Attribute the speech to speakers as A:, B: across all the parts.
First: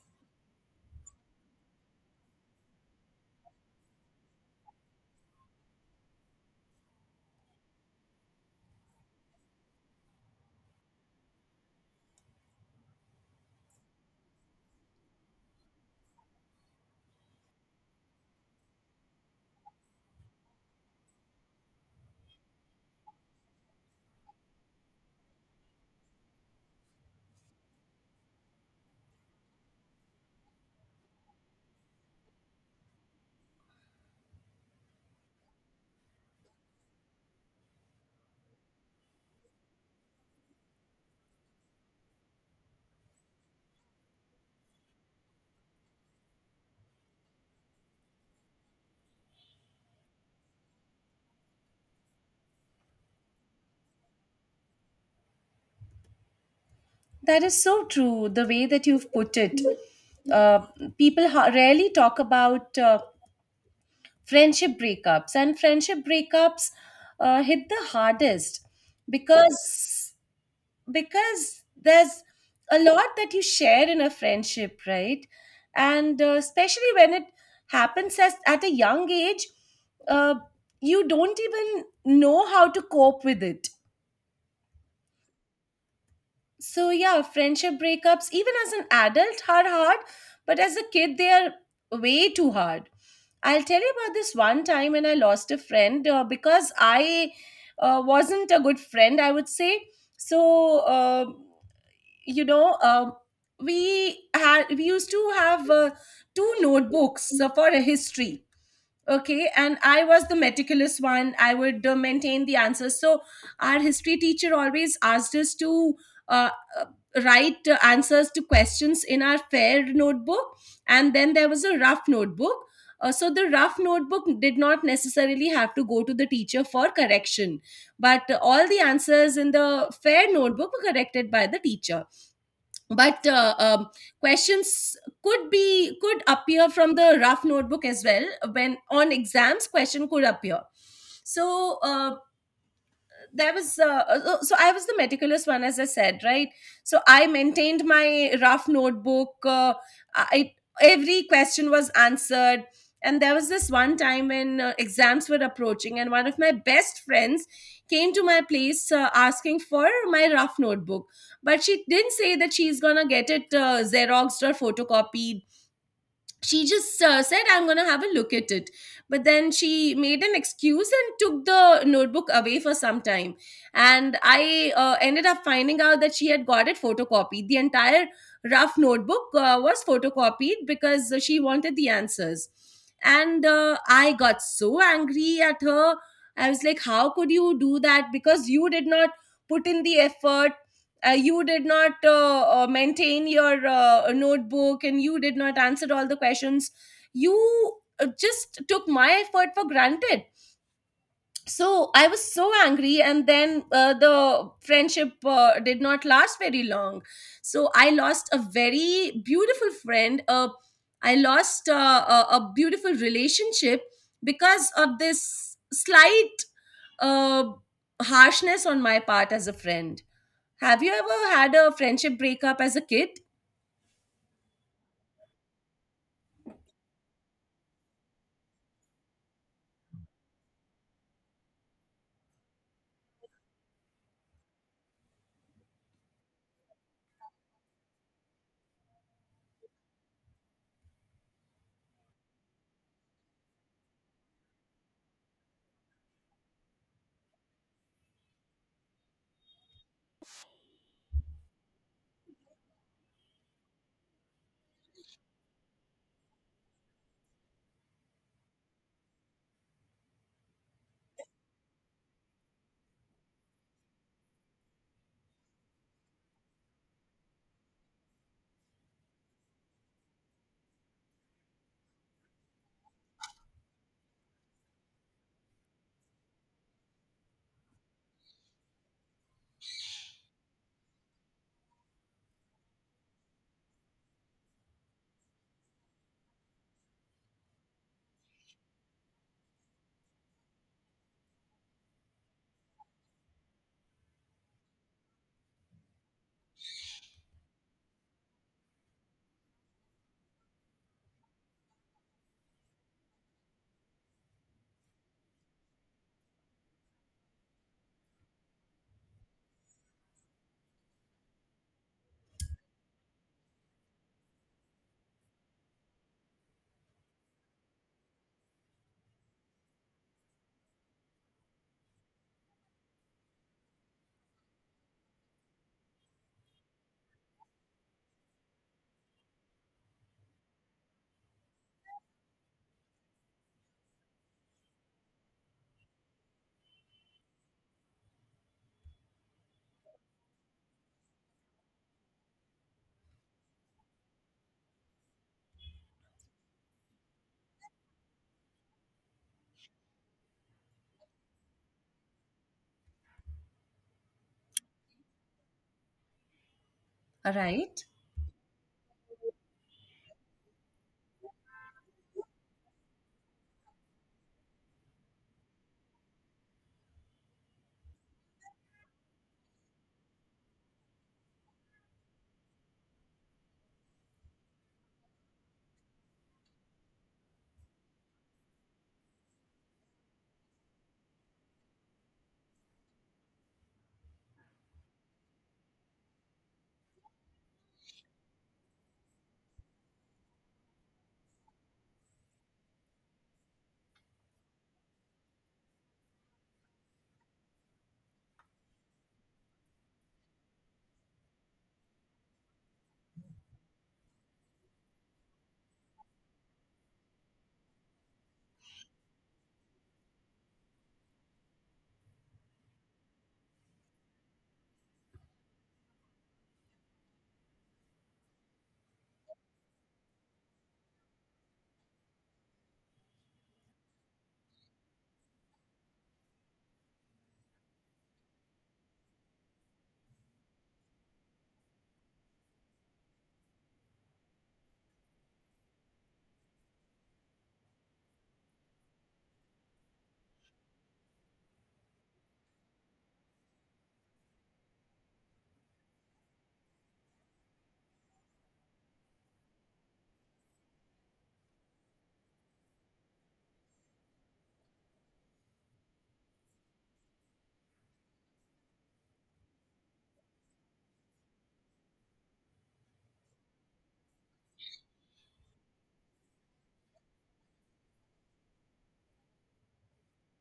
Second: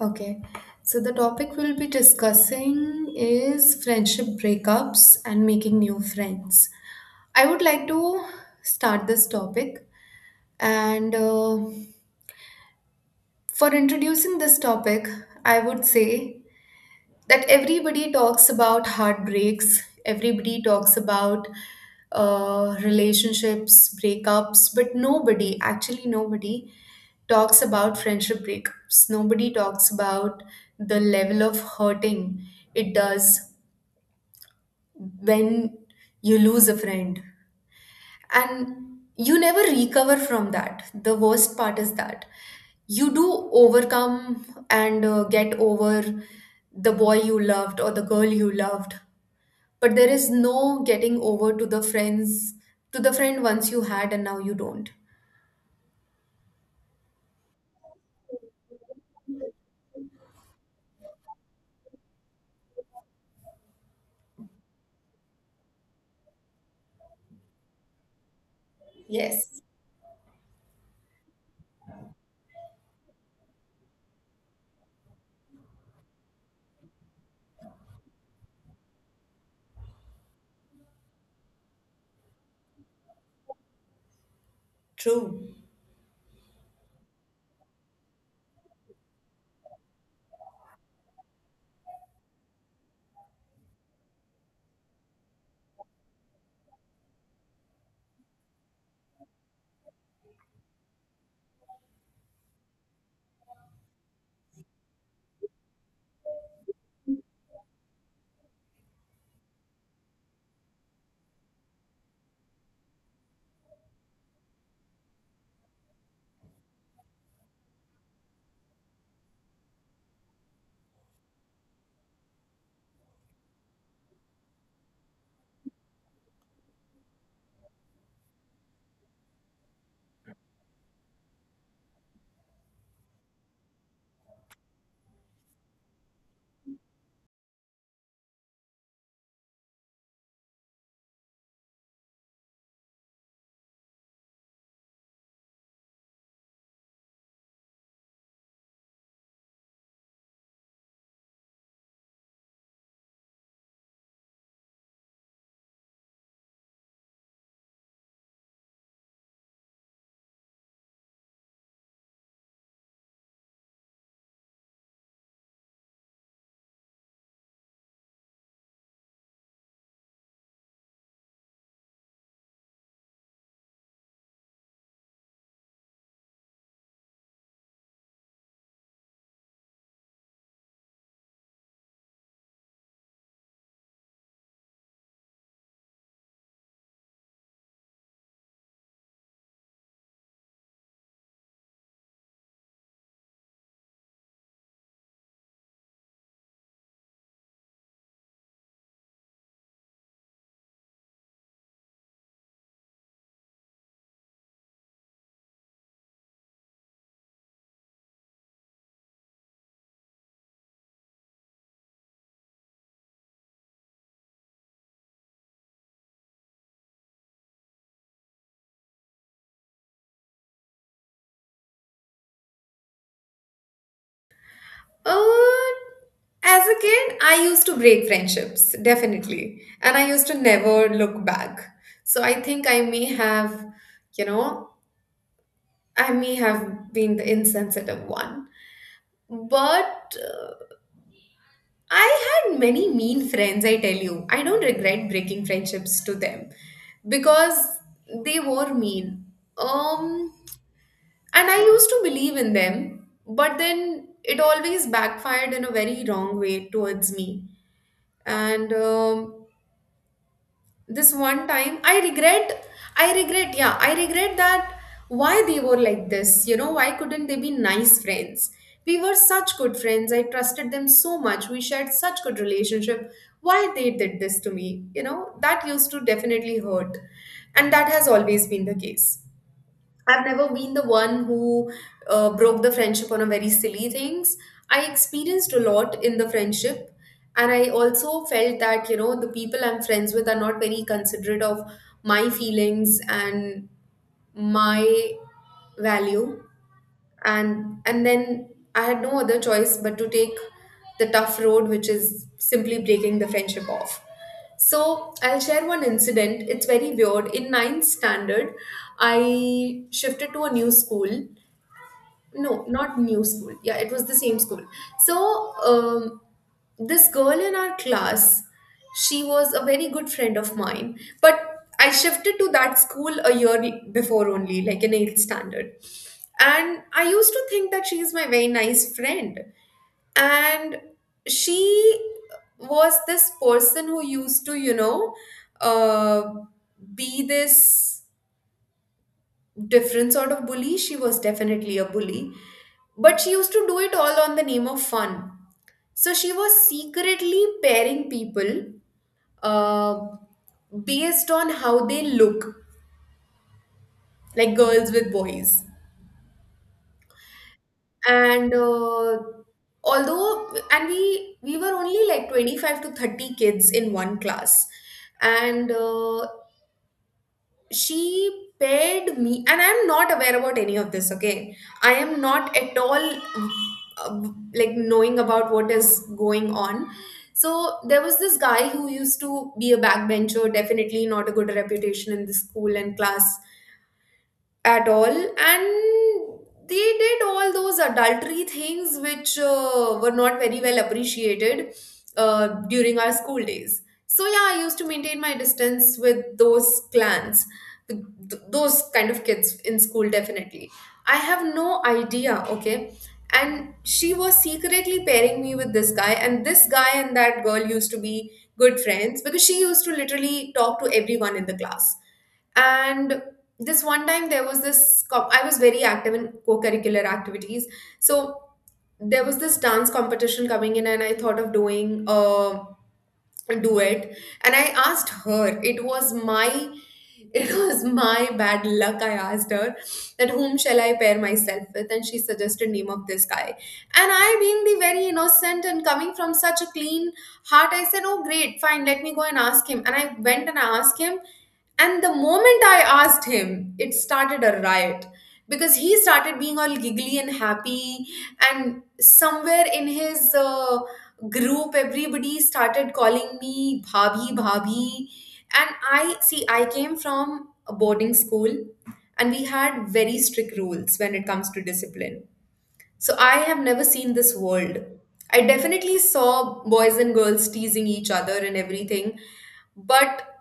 A: Okay, so the topic we'll be discussing is friendship breakups and making new friends. I would like to start this topic, and for introducing this topic, I would say that everybody talks about heartbreaks, everybody talks about relationships breakups, but nobody actually, nobody talks about friendship breakups, nobody talks about the level of hurting it does when you lose a friend, and you never recover from that. The worst part is that you do overcome and get over the boy you loved or the girl you loved, but there is no getting over to the friends, to the friend once you had and now you don't.
B: That is so true, the way that you've put it. Uh, people rarely talk about friendship breakups, and friendship breakups hit the hardest
A: Yes,
B: because there's a lot that you share in a friendship, right? And especially when it happens at a young age, uh, you don't even know how to cope with it.
A: true.
B: So yeah, friendship breakups even as an adult are hard, but as a kid they are way too hard. I'll tell you about this one time when I lost a friend because I wasn't a good friend, I would say. So you know uh, we used to have two notebooks for a history. Okay, and I was the meticulous one. I would maintain the answers. So our history teacher always asked us to uh, uh, write answers to questions in our fair notebook, and then there was a rough notebook. So the rough notebook did not necessarily have to go to the teacher for correction, but all the answers in the fair notebook were corrected by the teacher, but questions could appear from the rough notebook as well. When on exams question could appear. So there was so so I was the meticulous one, as I said, right? So I maintained my rough notebook. I, every question was answered. And there was this one time when exams were approaching and one of my best friends came to my place asking for my rough notebook, but she didn't say that she's gonna get it xeroxed or photocopied. She just said I'm going to have a look at it. But then she made an excuse and took the notebook away for some time, and I ended up finding out that she had got it photocopied. The entire rough notebook was photocopied because she wanted the answers. And I got so angry at her. I was like, how could you do that? Because you did not put in the effort. You did not maintain your notebook and you did not answer all the questions. You just took my effort for granted. So I was so angry, and then the friendship did not last very long. So I lost a very beautiful friend. I lost a beautiful relationship because of this slight uh, harshness on my part as a friend. Have you ever had a friendship breakup as a kid?
A: uh, as a kid I used to break friendships definitely, and I used to never look back. So I think I may have, you know, I may have been the insensitive one. But I had many mean friends, I tell you. I don't regret breaking friendships to them, because they were mean. um And I used to believe in them, but then it always backfired in a very wrong way towards me. And this one time, I regret, yeah, I regret that why they were like this. You know, why couldn't they be nice friends? We were such good friends. I trusted them so much. We shared such good relationship. Why they did this to me? You know, that used to definitely hurt. And that has always been the case. I've never been the one who broke the friendship on a very silly things. I experienced a lot in the friendship, and I also felt that, you know, the people I'm friends with are not very considerate of my feelings and my value, and then I had no other choice but to take the tough road, which is simply breaking the friendship off. So I'll share one incident. It's very weird. In ninth standard, I shifted to a new school, no, not new school, yeah, it was the same school. So this girl in our class, she was a very good friend of mine, but I shifted to that school a year before only, like in 8th standard, and I used to think that she is my very nice friend. And she was this person who used to, you know, uh, be this different sort of bully. She was definitely a bully, but she used to do it all on the name of fun. So she was secretly pairing people uh, based on how they look, like girls with boys.
B: Right?
A: And although, and we were only like 25 to 30 kids in one class, and she paid me, and I'm not aware about any of this, okay? I am not at all uh, like knowing about what is going on. So there was this guy who used to be a backbencher, definitely not a good reputation in the school and class at all, and they did all those adultery things which were not very well appreciated during our school days. So yeah, I used to maintain my distance with those clans, with those kind of kids in school, definitely. I have no idea, okay? And she was secretly pairing me with this guy, and this guy and that girl used to be good friends because she used to literally talk to everyone in the class. And this one time there was this I was very active in co-curricular activities. So there was this dance competition coming in, and I thought of doing do it. And I asked her, it was my, it was my bad luck, I asked her that whom shall I pair myself with, and she suggested name of this guy. And I, being the very innocent and coming from such a clean heart, I said, oh great, fine, let me go and ask him. And I went and I asked him, and the moment I asked him, it started a riot, because he started being all giggly and happy. And somewhere in his group everybody started calling me bhabhi, bhabhi. And I see, I came from a boarding school, and we had very strict rules when it comes to discipline. So I have never seen this world. I definitely saw boys and girls teasing each other and everything, but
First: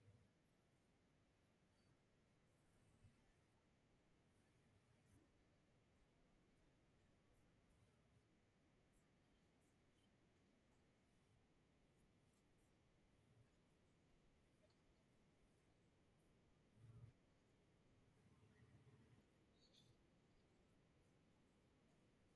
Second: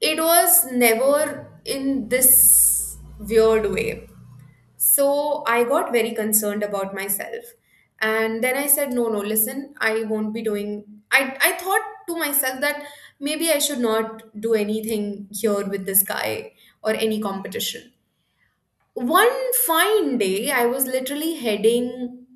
A: it was never in this weird way. So I got very concerned about myself. And then I said, no, no, listen, I won't be doing. I thought to myself that maybe I should not do anything here with this guy or any competition. One fine day, I was literally heading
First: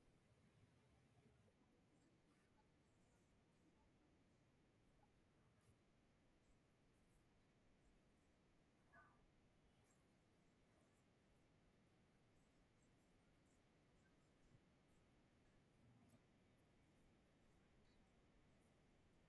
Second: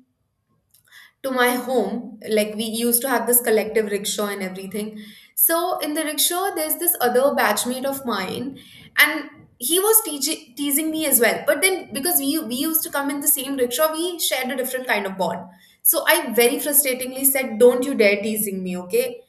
A: to my home. Like we used to have this collective rickshaw and everything. So in the rickshaw, there's this other batchmate of mine, and he was teaching teasing me as well. But then because we used to come in the same rickshaw, we shared a different kind of bond. So I very frustratingly said, "Don't you dare teasing me, okay?"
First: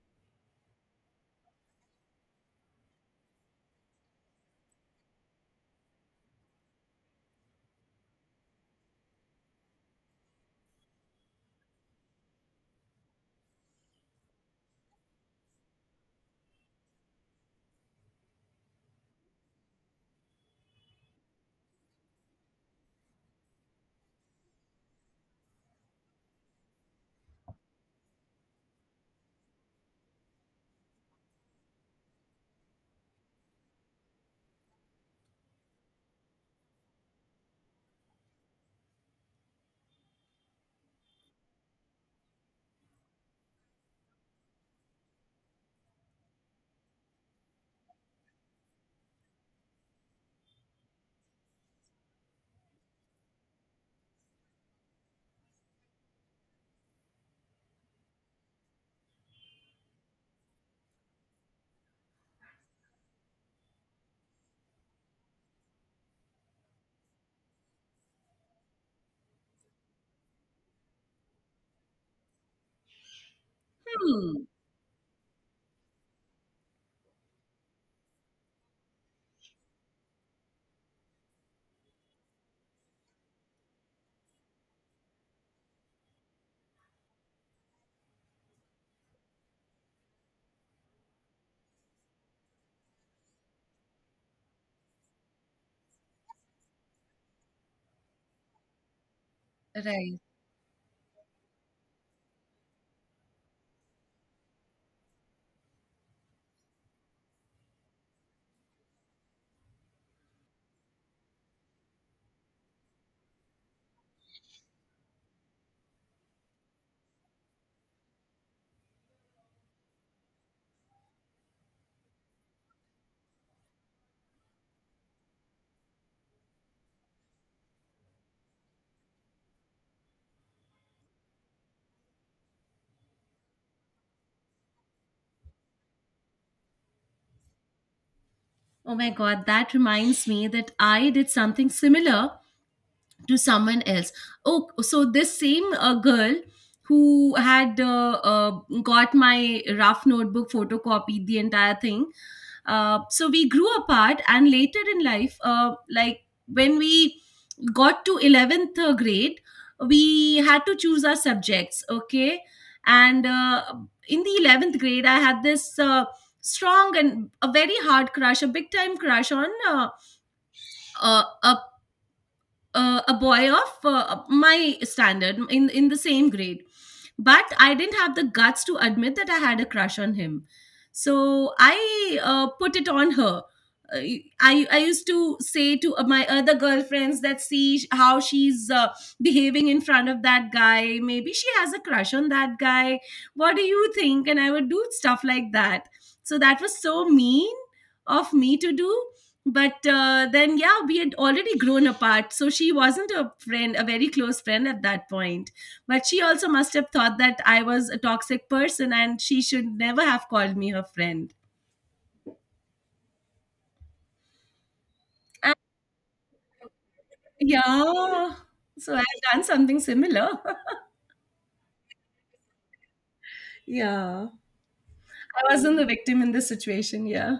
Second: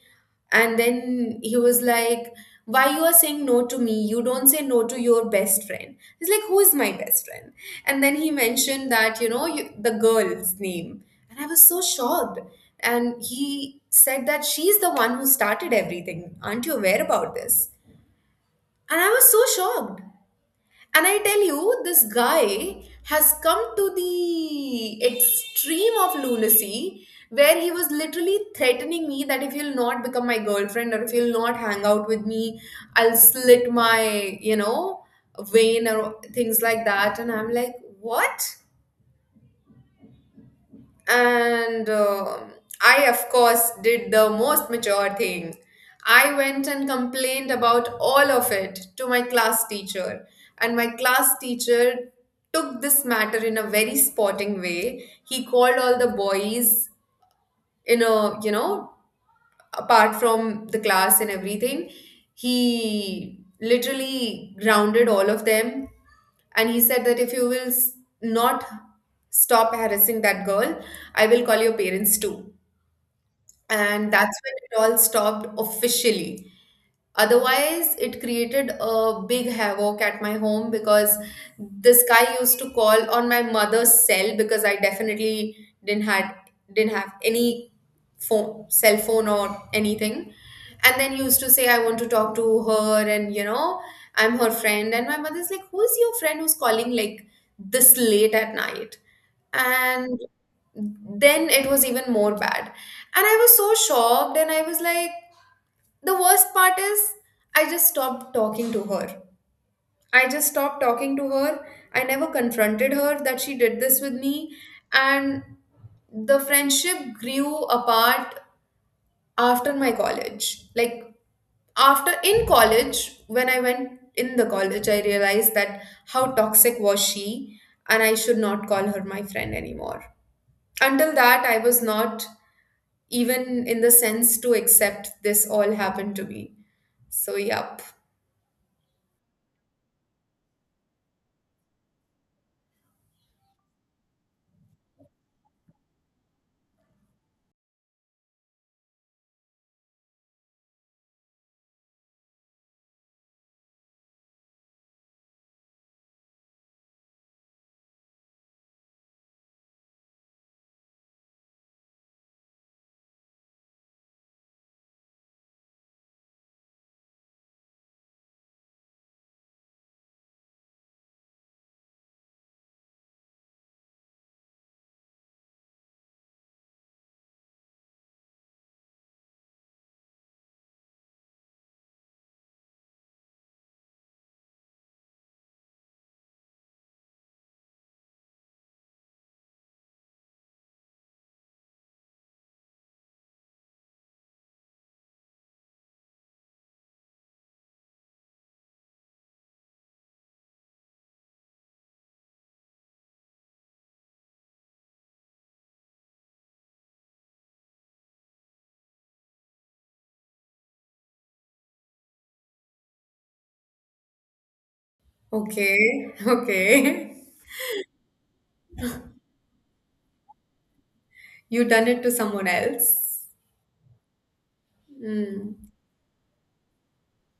A: And then he was like, "Why you are saying no to me? You don't say no to your best friend." He's like, "Who is my best friend?" And then he mentioned that, you know, you, the girl's name. And I was so shocked. And he said that she's the one who started everything. Aren't you aware about this? And I was so shocked. And I tell you, this guy has come to the extreme of lunacy where he was literally threatening me that, if you'll not become my girlfriend or if you'll not hang out with me, I'll slit my, you know, vein or things like that. And I'm like, what? And I, of course, did the most mature thing. I went and complained about all of it to my class teacher. And my class teacher took this matter in a very sporting way. He called all the boys in a, you know, apart from the class and everything, he literally grounded all of them. And he said that, if you will not stop harassing that girl, I will call your parents too, and that's
B: Hmm.
A: when it all stopped officially. Otherwise, it created a big havoc at my home, because this guy used to call on my mother's cell, because I definitely didn't had didn't have any phone, cell phone or anything. And then he used to say, I want to talk to her, and you know, I'm her friend. And my mother's like, "Who is your friend who's calling like this late at night?"
B: Right.
A: And then it was even more bad, and I was so shocked, and I was like, the worst part is, I just stopped talking to her I just stopped talking to her I never confronted her that she did this with me. And the friendship grew apart after my college, like after in college, when I went in the college, I realized that how toxic was she, and I should not call her my friend anymore. Until that I was not even in the sense to accept this all happened to me. So, yup.
B: Oh my God, that reminds me that I did something similar to someone else. Oh, so this same girl who had got my rough notebook, photocopied the entire thing. So we grew apart, and later in life, like when we got to 11th grade, we had to choose our subjects, okay? And in the 11th grade, I had this strong and a very hard crush, a big time crush on uh, a a boy of my standard in the same grade, but I didn't have the guts to admit that I had a crush on him. So I put it on her. Uh, I used to say to my other girlfriends that, see how she's behaving in front of that guy, maybe she has a crush on that guy, what do you think? And I would do stuff like that. So that was so mean of me to do. But then yeah, we had already grown apart, so she wasn't a friend, a very close friend at that point. But she also must have thought that I was a toxic person and she should never have called me her friend. And
A: Okay, okay.
B: yeah, so I've done something similar.
A: You done it to someone else.
B: Yeah, I
A: Mm.
B: wasn't the victim in this situation, yeah.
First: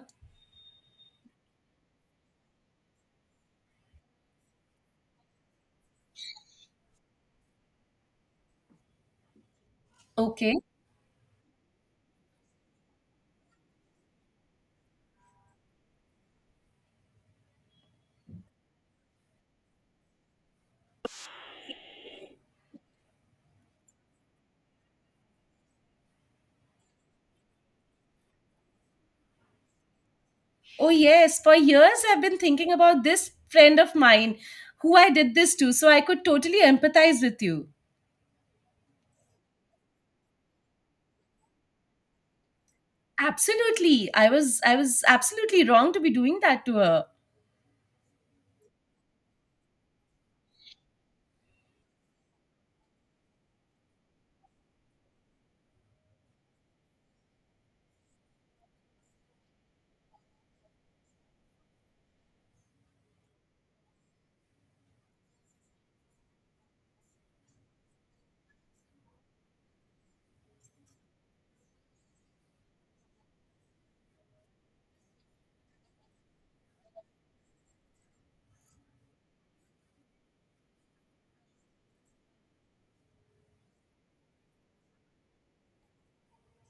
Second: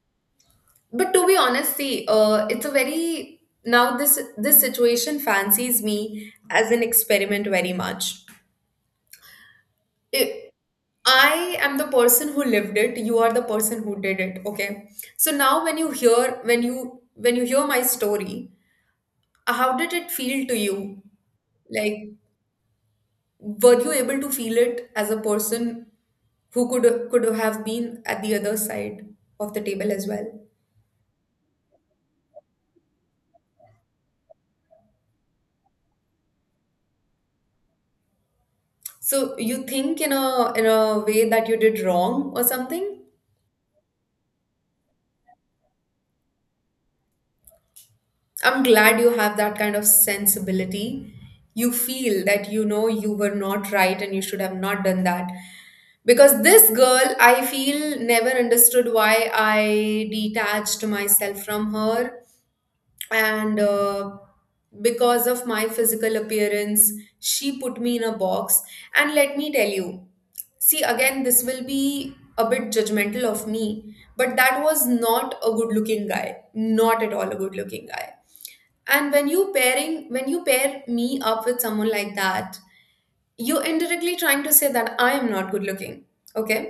A: But to be honest, see, it's a very, now this situation fancies me as an experiment very much. It,
B: Okay.
A: I am the person who lived it. You are the person who did it. Okay. So now, when you hear, when you hear my story, how did it feel to you? Like, were you able to feel it as a person who could have been at the other side of the table as well?
B: Oh yes, for years I've been thinking about this friend of mine who I did this to, so I could totally empathize with you.
A: So you think in a way that you did wrong or something?
B: Absolutely. I was absolutely wrong to be doing that to her.
A: I'm glad you have that kind of sensibility. You feel that, you know, you were not right and you should have not done that. Because this girl, I feel, never understood why I detached myself from her, and because of my physical appearance she put me in a box. And let me tell you, see, again, this will be a bit judgmental of me, but that was not a good looking guy, not at all a good looking guy. And when you pair me up with someone like that, you're indirectly trying to say that I am not good looking, okay?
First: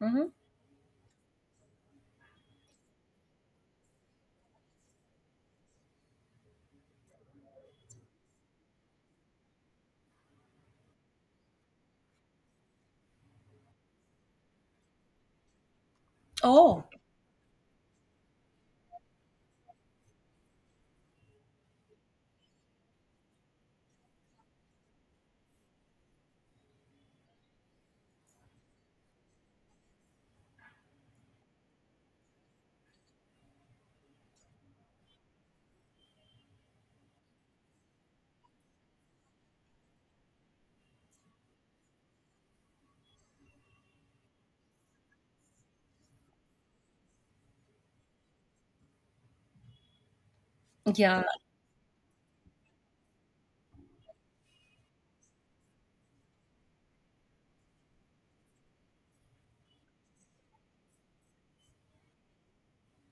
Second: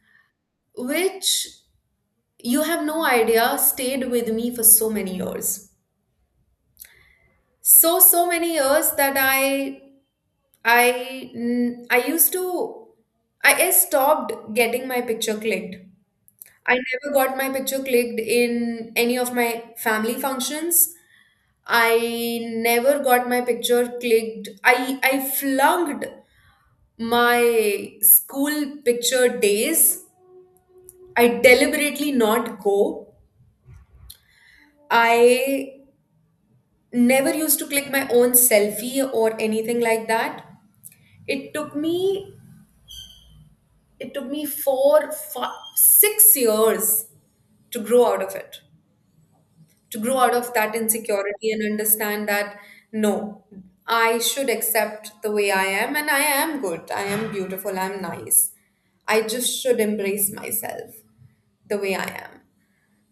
B: Mhm.
A: Which, you have no idea, stayed with me for so many years. So many years that I used to, I stopped getting my picture clicked. I
B: Oh,
A: never got my picture clicked in any of my family functions. I never got my picture clicked. I flunked my school picture days. I deliberately not go. I never used to click my own selfie or anything like that. It took me, it took me 4, 5, 6 years to grow out of it, to grow out of that
B: yeah,
A: insecurity and understand that no, I should accept the way I am, and I am good, I am beautiful, I'm nice. I just should embrace myself the way I am.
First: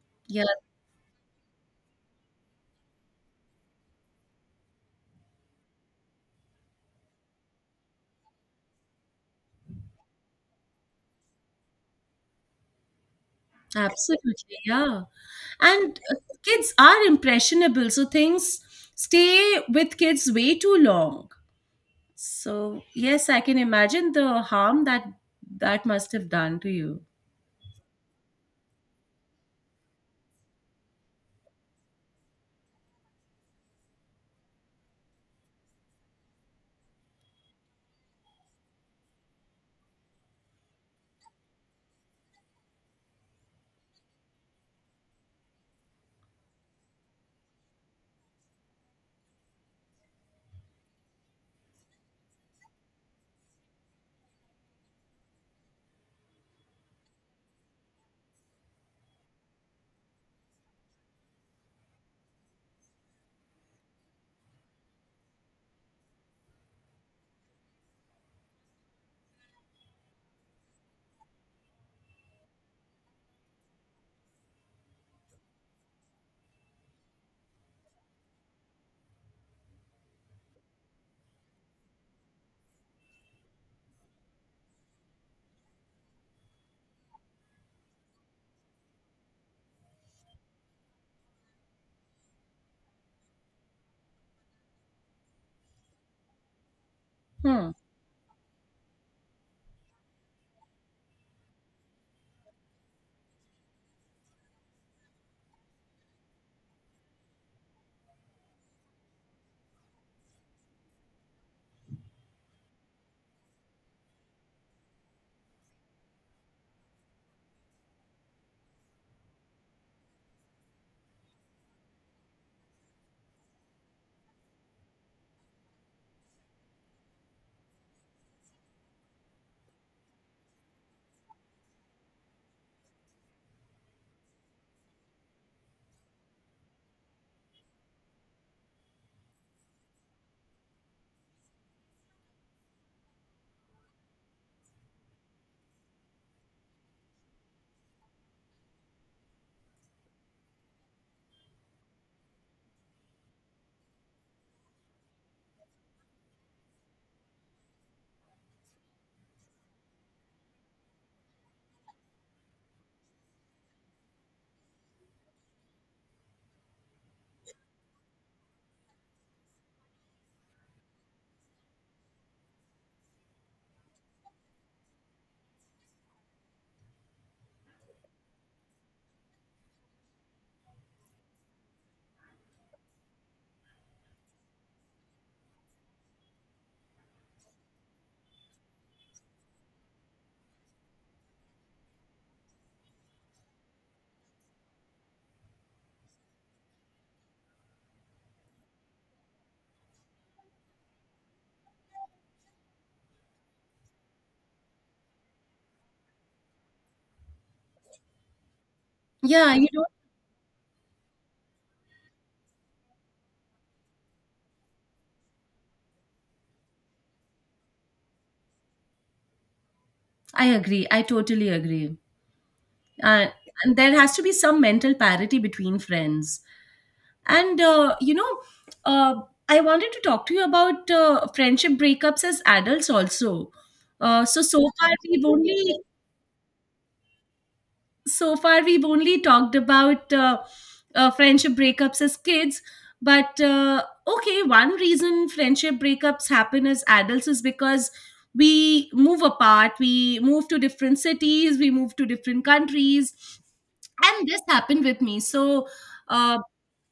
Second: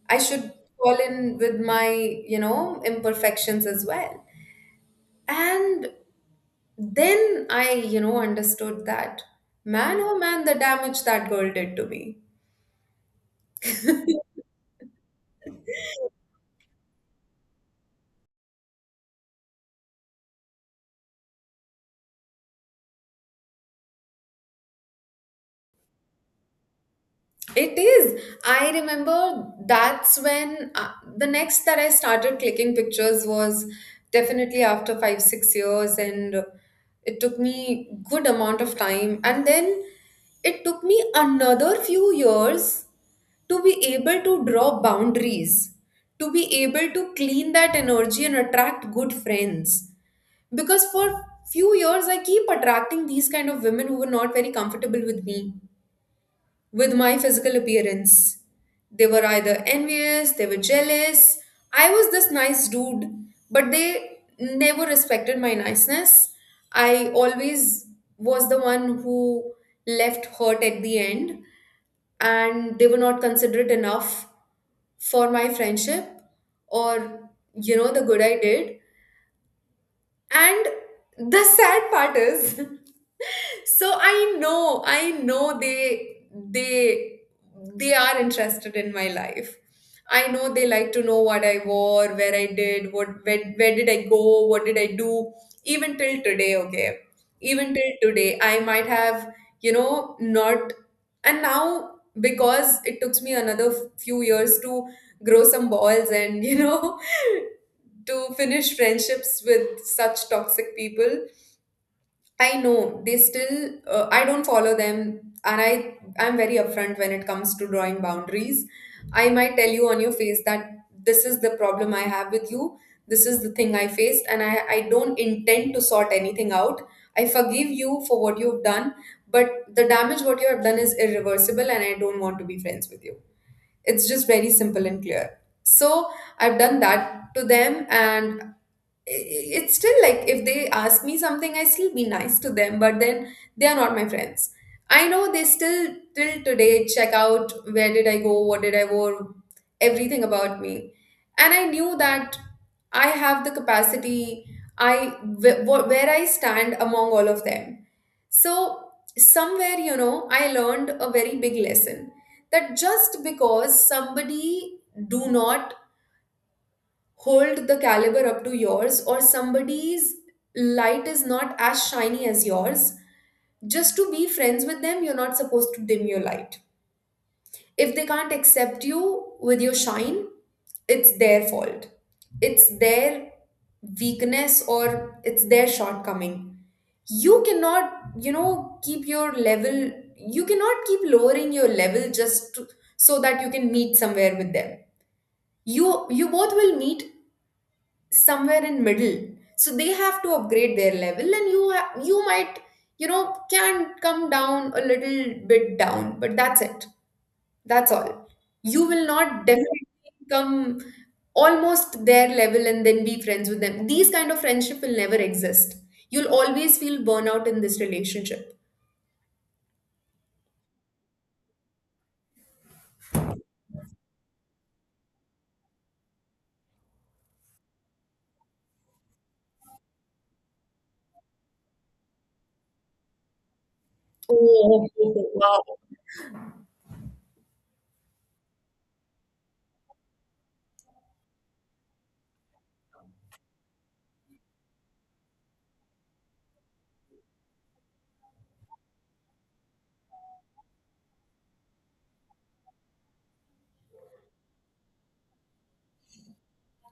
A: I
B: yeah,
A: should fall in with my, you know, imperfections as well. And then I, you know, understood that man, oh man, the damage that girl did to me.
B: absolutely, yeah. And kids are impressionable, so things stay with kids way too long. So yes, I can imagine the harm that must have done to you.
A: It is. I remember that's when, the next that I started clicking pictures was definitely after 5, 6 years, and it took me good amount of time. And then it took me another few years to be able to draw boundaries, to be able to clean that energy and attract good friends. Because for few years I keep attracting these kind of women who were not very comfortable with me, with my physical appearance. They were either envious, they were jealous. I was this nice dude, but they never respected my niceness. I always was the one who left hurt at the end, and they were not considerate enough for my friendship or, you know, the good I did. And the sad part is. So I know, I know they, they they are interested in my life. I know they like to know what I wore, where I did what, where did I go, what did I do. Even till today, okay?
B: Hmm.
A: Even till today I might have, you know, not. And now, because it took me another few years to grow some balls and, you know, to finish friendships with such toxic people. I know they still, I don't follow them, and I, I'm very upfront when it comes to drawing boundaries. I might tell you on your face that this is the problem I have with you. This is the thing I faced and I don't intend to sort anything out. I forgive you for what you've done, but the damage what you have done is irreversible and I don't want to be friends with you. It's just very simple and clear. So, I've done that to them and i- it's still like if they ask me something I still be nice to them, but then they are not my friends. I know they still, till today, check out where did I go, what did I wore, everything about me. And I knew that I have the capacity, where I stand among all of them. So somewhere, you know, I learned a very big lesson that just because somebody do not hold the caliber up to yours, or somebody's light is not as shiny as yours, just to be friends with them you're not supposed to dim your light. If they can't accept you with your shine, it's their fault. It's their weakness or it's their shortcoming. You cannot, you know, keep your level. You cannot keep lowering your level just to, so that you can meet somewhere with them. You both will meet somewhere in middle. So they have to upgrade their level and you might, you know, can come down a little bit down, but that's it. That's all. You will not
B: Yeah, you know,
A: definitely come almost their level and then be friends with them. These kind of friendship will never exist. You'll always feel burnout in this relationship.
B: I agree. I totally agree. Uh, and there has to be some mental parity between friends. And uh, I wanted to talk to you about friendship breakups as adults also. Uh, so so
A: Oh,
B: far
A: okay, okay.
B: we've
A: Wow.
B: only so far we've only talked about friendship breakups as kids. But okay, one reason friendship breakups happen as adults is because we move apart, we move to different cities, we move to different countries, and this happened with me. So uh,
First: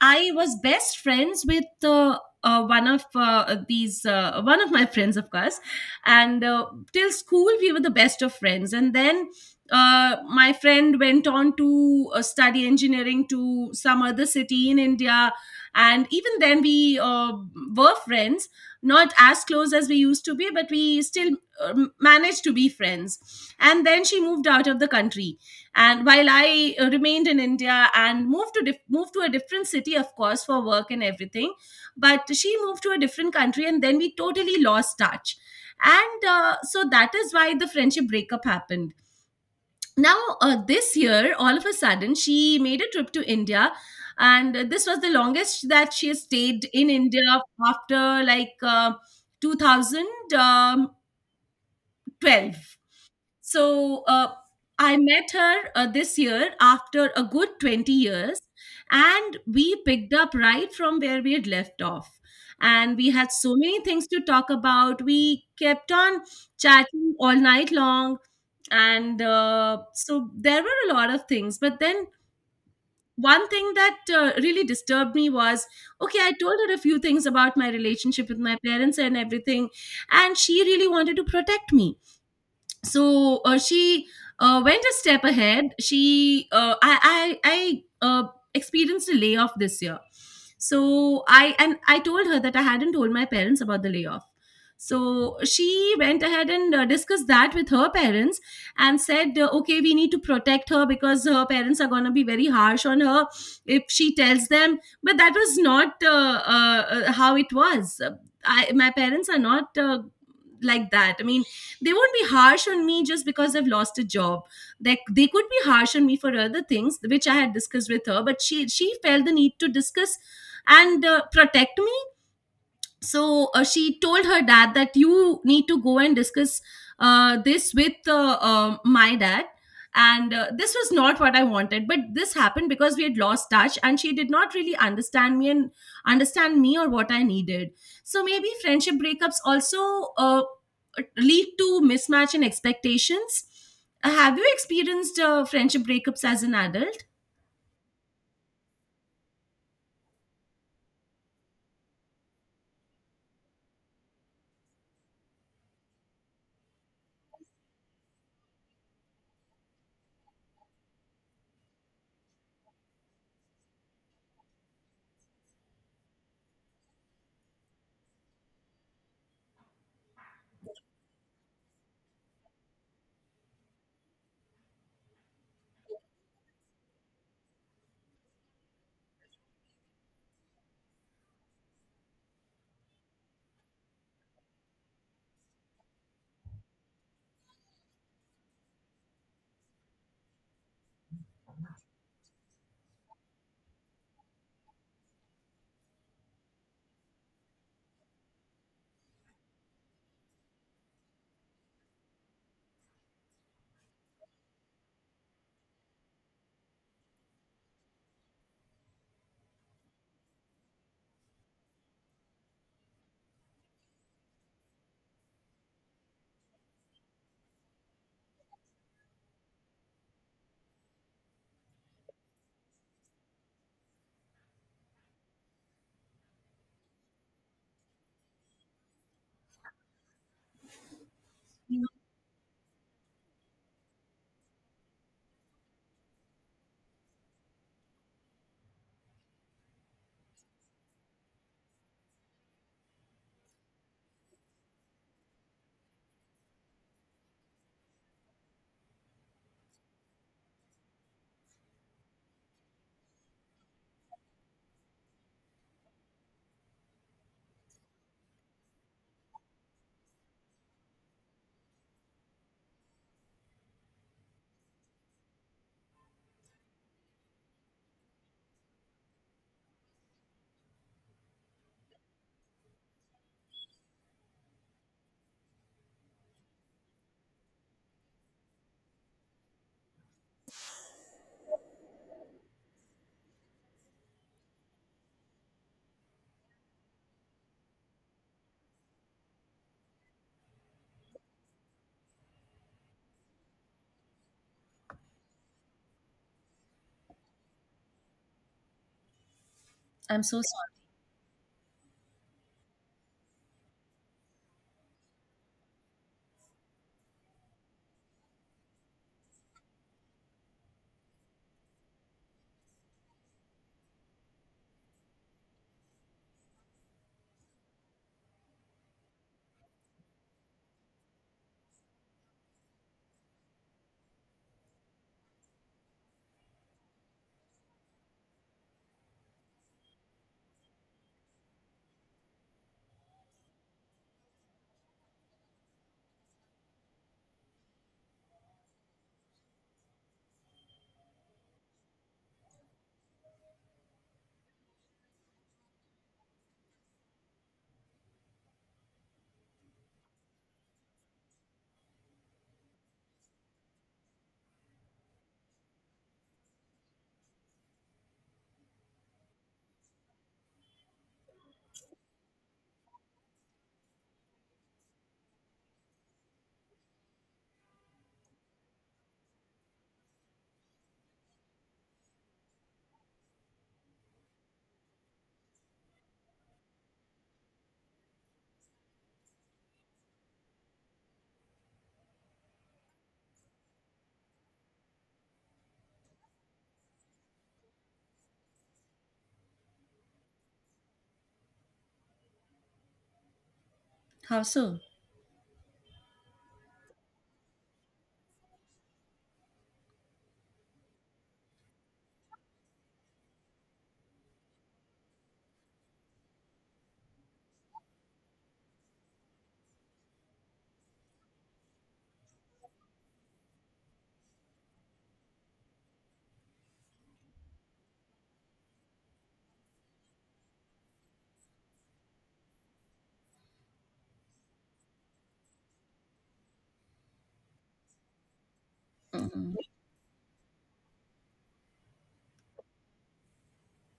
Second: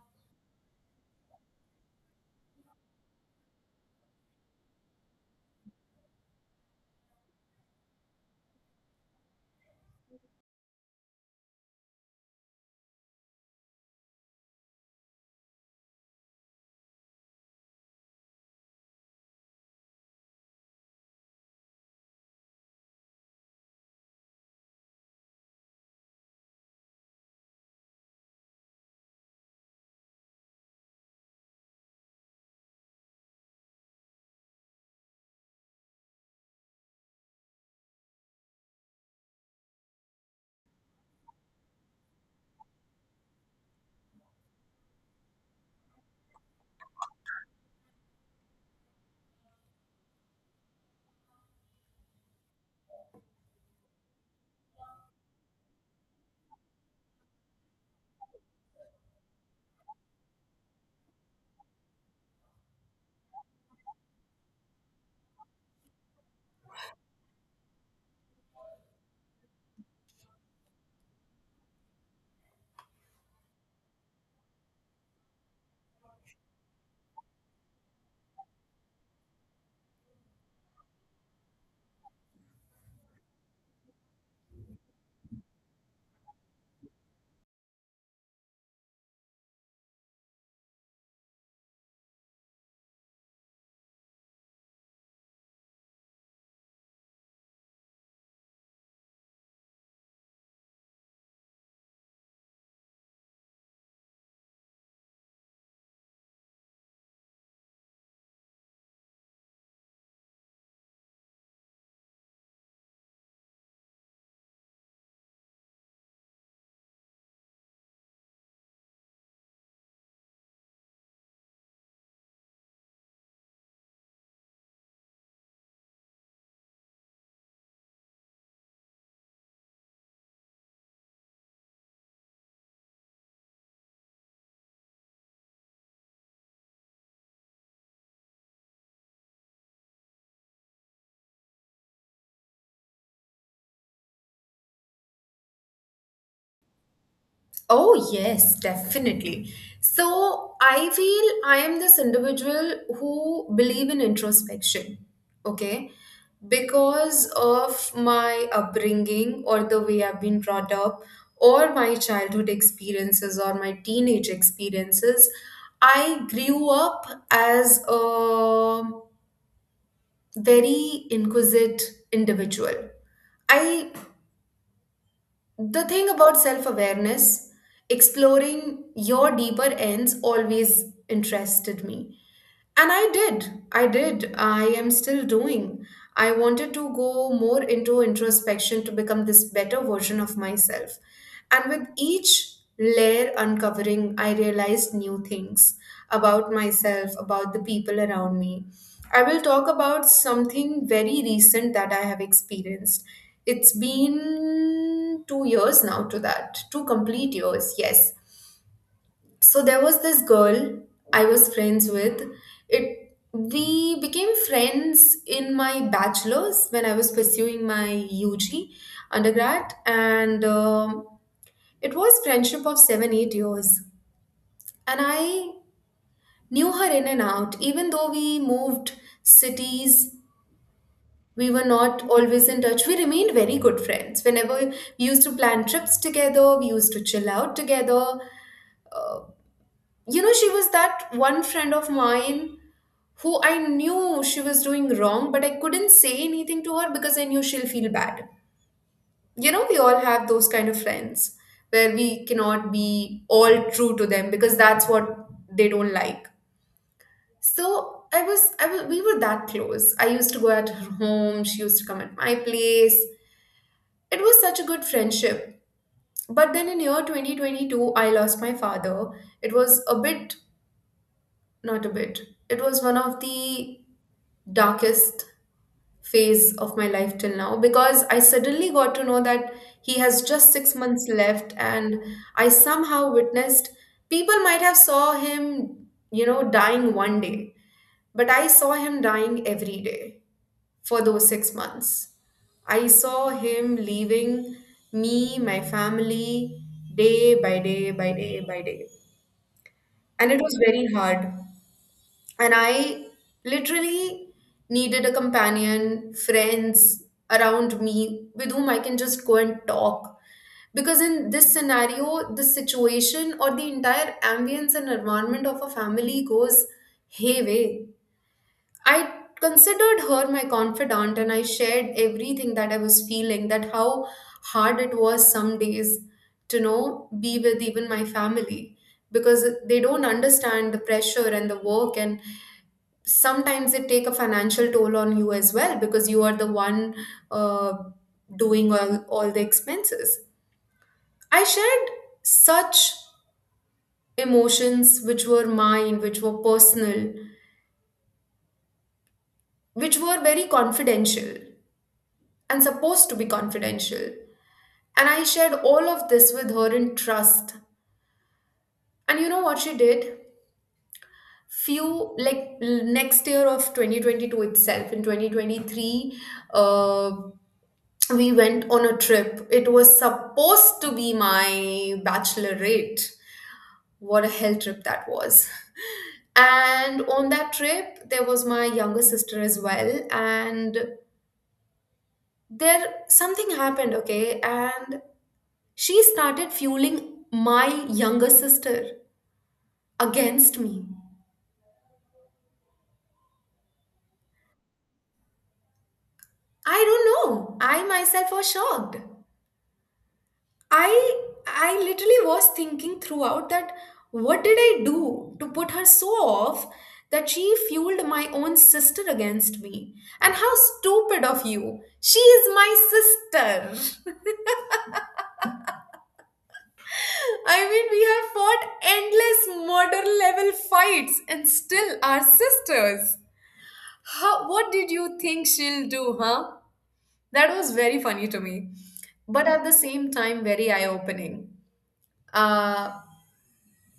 B: I was best friends with one of my friends, of course. And till school we were the best of friends, and then my friend went on to study engineering to some other city in India. And even then we uh, were friends, not as close as we used to be, but we still uh, managed to be friends. And then she moved out of the country, and while I remained in India and moved to moved to a different city, of course, for work and everything, but she moved to a different country, and then we totally lost touch. And so that is why the friendship breakup happened. Now this year, all of a sudden, she made a trip to India, and this was the longest that she has stayed in India after like 2012. So I met her this year after a good 20 years, and we picked up right from where we had left off. And we had so many things to talk about. We kept on chatting all night long. And so there were a lot of things. But then one thing that really disturbed me was, okay, I told her a few things about my relationship with my parents and everything. And she really wanted to protect me. So she went a step ahead. She I experienced a layoff this year. So I told her that I hadn't told my parents about the layoff. So she went ahead and discussed that with her parents and said, okay, we need to protect her because her parents are going to be very harsh on her if she tells them. But that was not how it was. My parents are not like that. I mean, they won't be harsh on me just because I've lost a job. They could be harsh on me for other things, which I had discussed with her, but she felt the need to discuss and protect me. So she told her dad that you need to go and discuss this with my dad. And this was not what I wanted, but this happened because we had lost touch and she did not really understand me and understand me or what I needed. So maybe friendship breakups also lead to mismatch in expectations. Have you experienced friendship breakups as an adult?
A: Oh, yes, definitely. So I feel I am this individual who believe in introspection, okay? Because of my upbringing or the way I've been brought up, or my childhood experiences or my teenage experiences, I grew up as a very inquisitive individual. I, the thing about self awareness, exploring your deeper ends always interested me. And I did. I did. I am still doing. I wanted to go more into introspection to become this better version of myself. And with each layer uncovering, I realized new things about myself, about the people around me. I will talk about something very recent that I have experienced. It's been 2 years now to that, 2 complete years, yes. So there was this girl I was friends with. It, we became friends in my bachelor's when I was pursuing my UG, undergrad, and it was friendship of 7 8 years, and I knew her in and out. Even though we moved cities, we were not always in touch, we remained very good friends. Whenever we used to plan trips together, we used to chill out together. You know, she was that one friend of mine who, I knew she was doing wrong, but I couldn't say anything to her because I knew she'll feel bad. You know, we all have those kind of friends where we cannot be all true to them because that's what they don't like. So I was, we were that close. I used to go at her home. She used to come at my place. It was such a good friendship. But then in year 2022, I lost my father. It was a bit, not a bit, it was one of the darkest phase of my life till now, because I suddenly got to know that he has just 6 months left, and I somehow witnessed, people might have saw him, you know, dying one day, but I saw him dying every day for those 6 months. I saw him leaving me, my family, day by day by day by day.
B: I'm
A: And
B: so
A: it was
B: sorry.
A: very hard, and I literally needed a companion, friends around me with whom I can just go and talk. Because in this scenario, the situation or the entire ambience and environment of a family goes hayway. I considered her my confidant and I shared everything that I was feeling, that how hard it was some days to know be with even my family, because they don't understand the pressure and the work, and sometimes it take a financial toll on you as well because you are the one, uh, doing all the expenses. I shared such emotions which were mine, which were personal, which were very confidential and supposed to be confidential, and I shared all of this with her in trust. And you know what she did? Few, like, next year of 2022 itself, in 2023, uh. we went on a trip. It was supposed to be my bachelorette. What a hell trip that was. And on that trip, there was my younger sister as well. And there, something happened, okay? And she started fueling my younger sister against me.
B: How so?
A: I don't know. I myself was shocked. I literally was thinking throughout that what did I do to put her so off that she fueled my own sister against me? And how stupid of you. She is my sister. I mean, we have fought endless murder level fights and still are sisters. How, what did you think she'll do, huh? That was very funny to me, but
B: Mm.
A: at the same time very eye-opening. Uh,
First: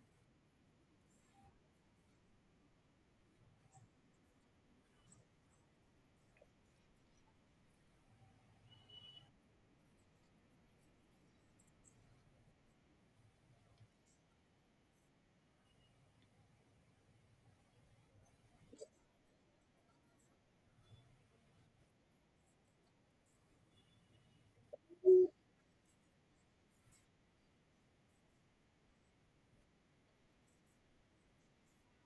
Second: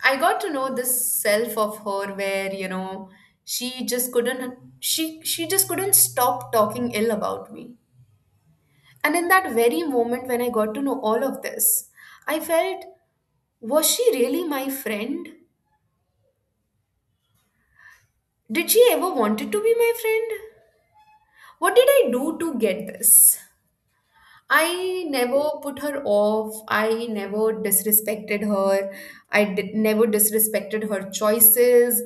A: I got to know this self of her where, you know, she just couldn't stop talking ill about me. And in that very moment when I got to know all of this, I felt, was she really my friend? Did she ever wanted to be my friend? What did I do to get this? I never put her off. I never disrespected her. I did, never disrespected her choices.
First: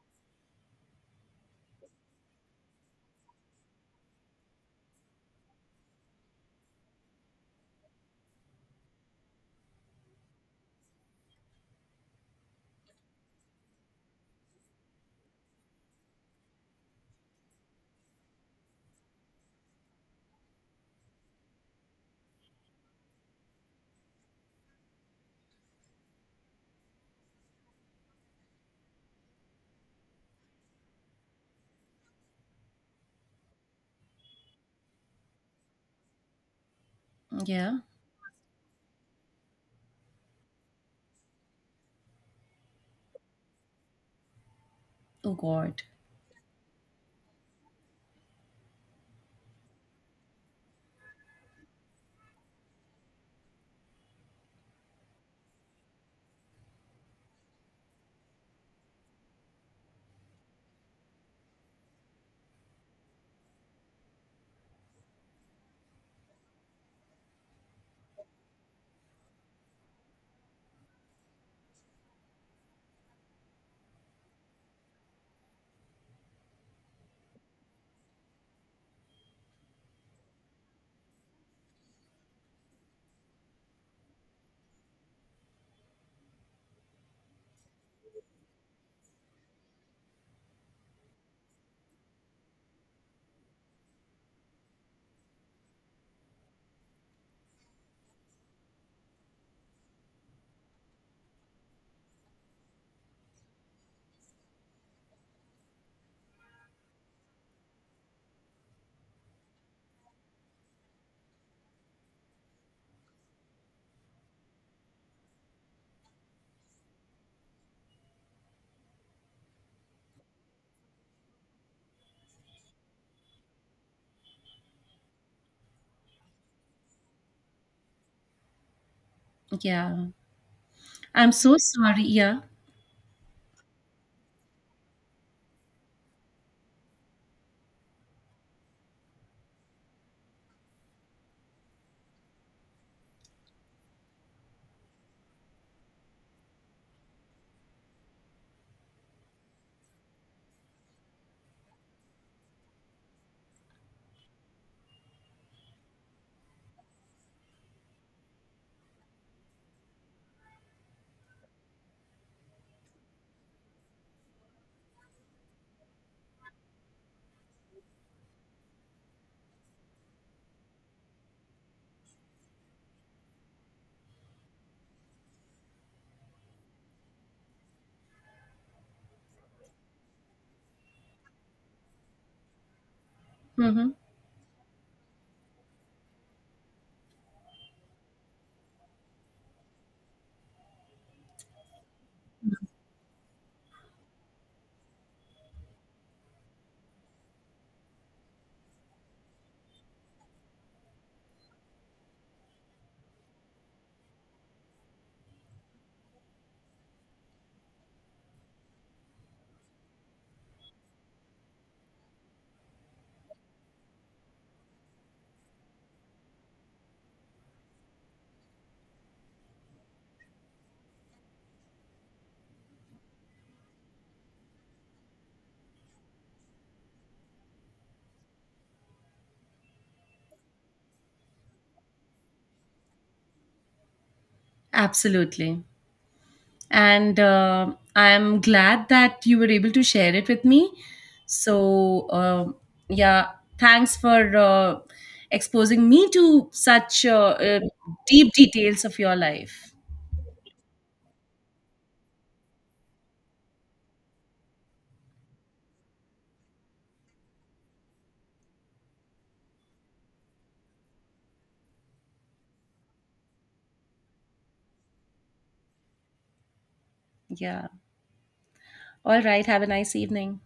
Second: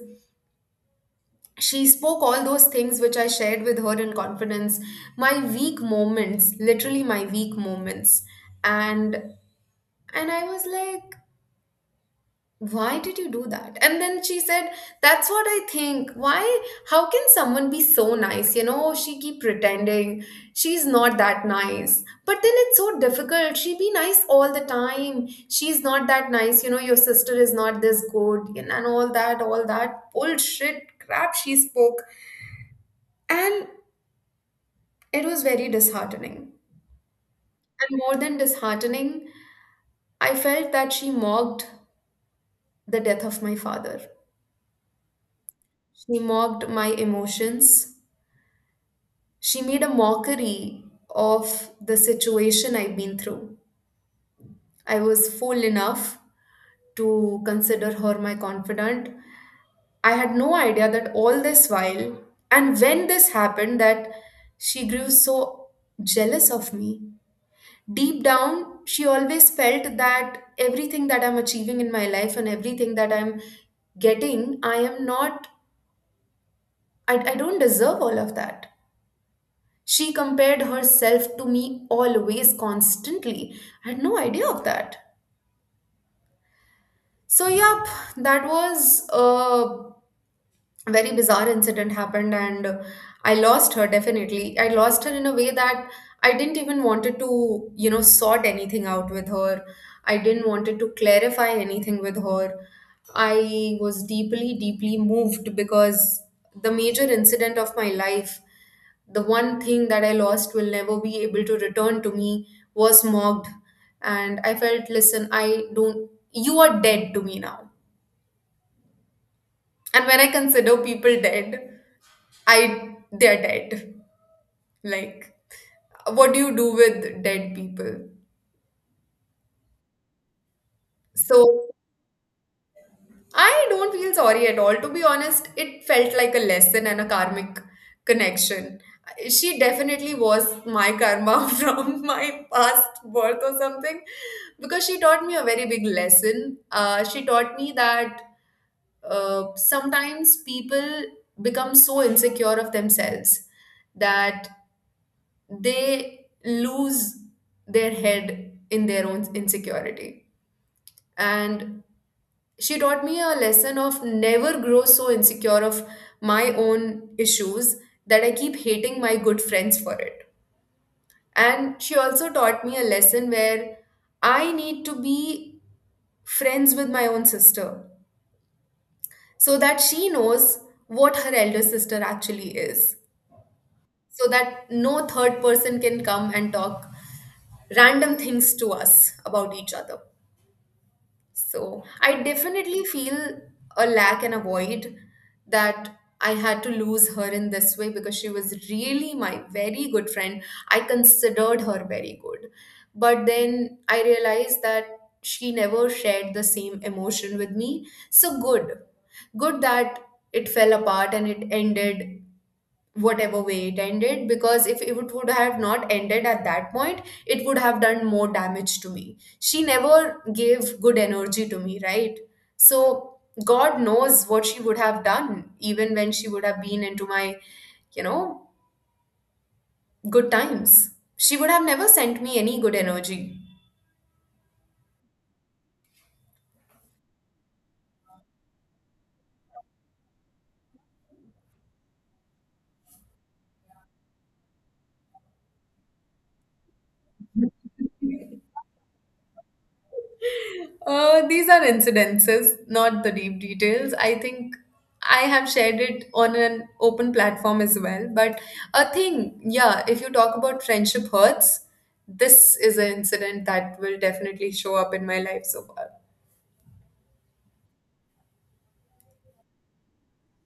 A: She spoke all those things which I shared with her in confidence, my weak moments, literally my weak moments. And I was like, why did you do that? And then she said, that's what I think. Why? How can someone be so nice? You know, she keep pretending she's not that nice. But then it's so difficult. She be nice all the time. She's not that nice. You know, your sister is not this good, and all that, bullshit crap she spoke. And it was very disheartening.
B: Yeah.
A: And more than disheartening, I felt that she mocked the death of my father.
B: Oh God.
A: She mocked my emotions. She made a mockery of the situation I've been through. I was fool enough to consider her my confidant. I had no idea that all this while, and when this happened, that she grew so jealous of me. Deep down, she always felt that everything that I'm achieving in my life and everything that I'm getting, I am not, I don't deserve all of that. She compared herself to me always, constantly. I had no idea of that. So, yeah, that was a very bizarre incident happened, and I lost her. Definitely I lost her in a way that I didn't even wanted to, you know, sort anything out with her. I didn't wanted to clarify anything with her. I was deeply, deeply moved because the major incident of my life, the one thing that I lost, will never be able to return to me, was mocked. And I felt, listen, I don't, you are dead to me now. And when I consider people dead, I, they're dead. Like, what do you do with dead people?
B: Yeah. I'm so
A: So
B: sorry. Yeah.
A: I don't feel sorry at all. To be honest, it felt like a lesson and a karmic connection. She definitely was my karma from my past birth or something, because she taught me a very big lesson. She taught me that, sometimes people become so insecure of themselves that they lose their head in their own insecurity. And she taught me a lesson of never grow so insecure of my own issues that I keep hating my good friends for it. And she also taught me a lesson where I need to be friends with my own sister so that she knows what her elder sister actually is,
B: Hmm.
A: so that no third person can come and talk random things to us about each other. So I definitely feel a lack and a void that I had to lose her in this way, because she was really my very good friend. I considered her very good. But then I realized that she never shared the same emotion with me. So good. Good that it fell apart and it ended whatever way it ended, because if it would have not ended at that point, it would have done more damage to me. She never gave good energy to me, right? So god knows what she would have done. Even when she would have been into my, you know, good times, she would have never sent me any good energy.
B: Absolutely. And I'm glad that you were able to share it with me. So, yeah, thanks for exposing me to such deep details of your life.
A: These are incidences, not the deep details. I think I have shared it on an open platform as well. But a thing, yeah, if you talk about friendship hurts, this is an incident that will definitely show up in my life so far.
B: Yeah. All right. Have a nice evening.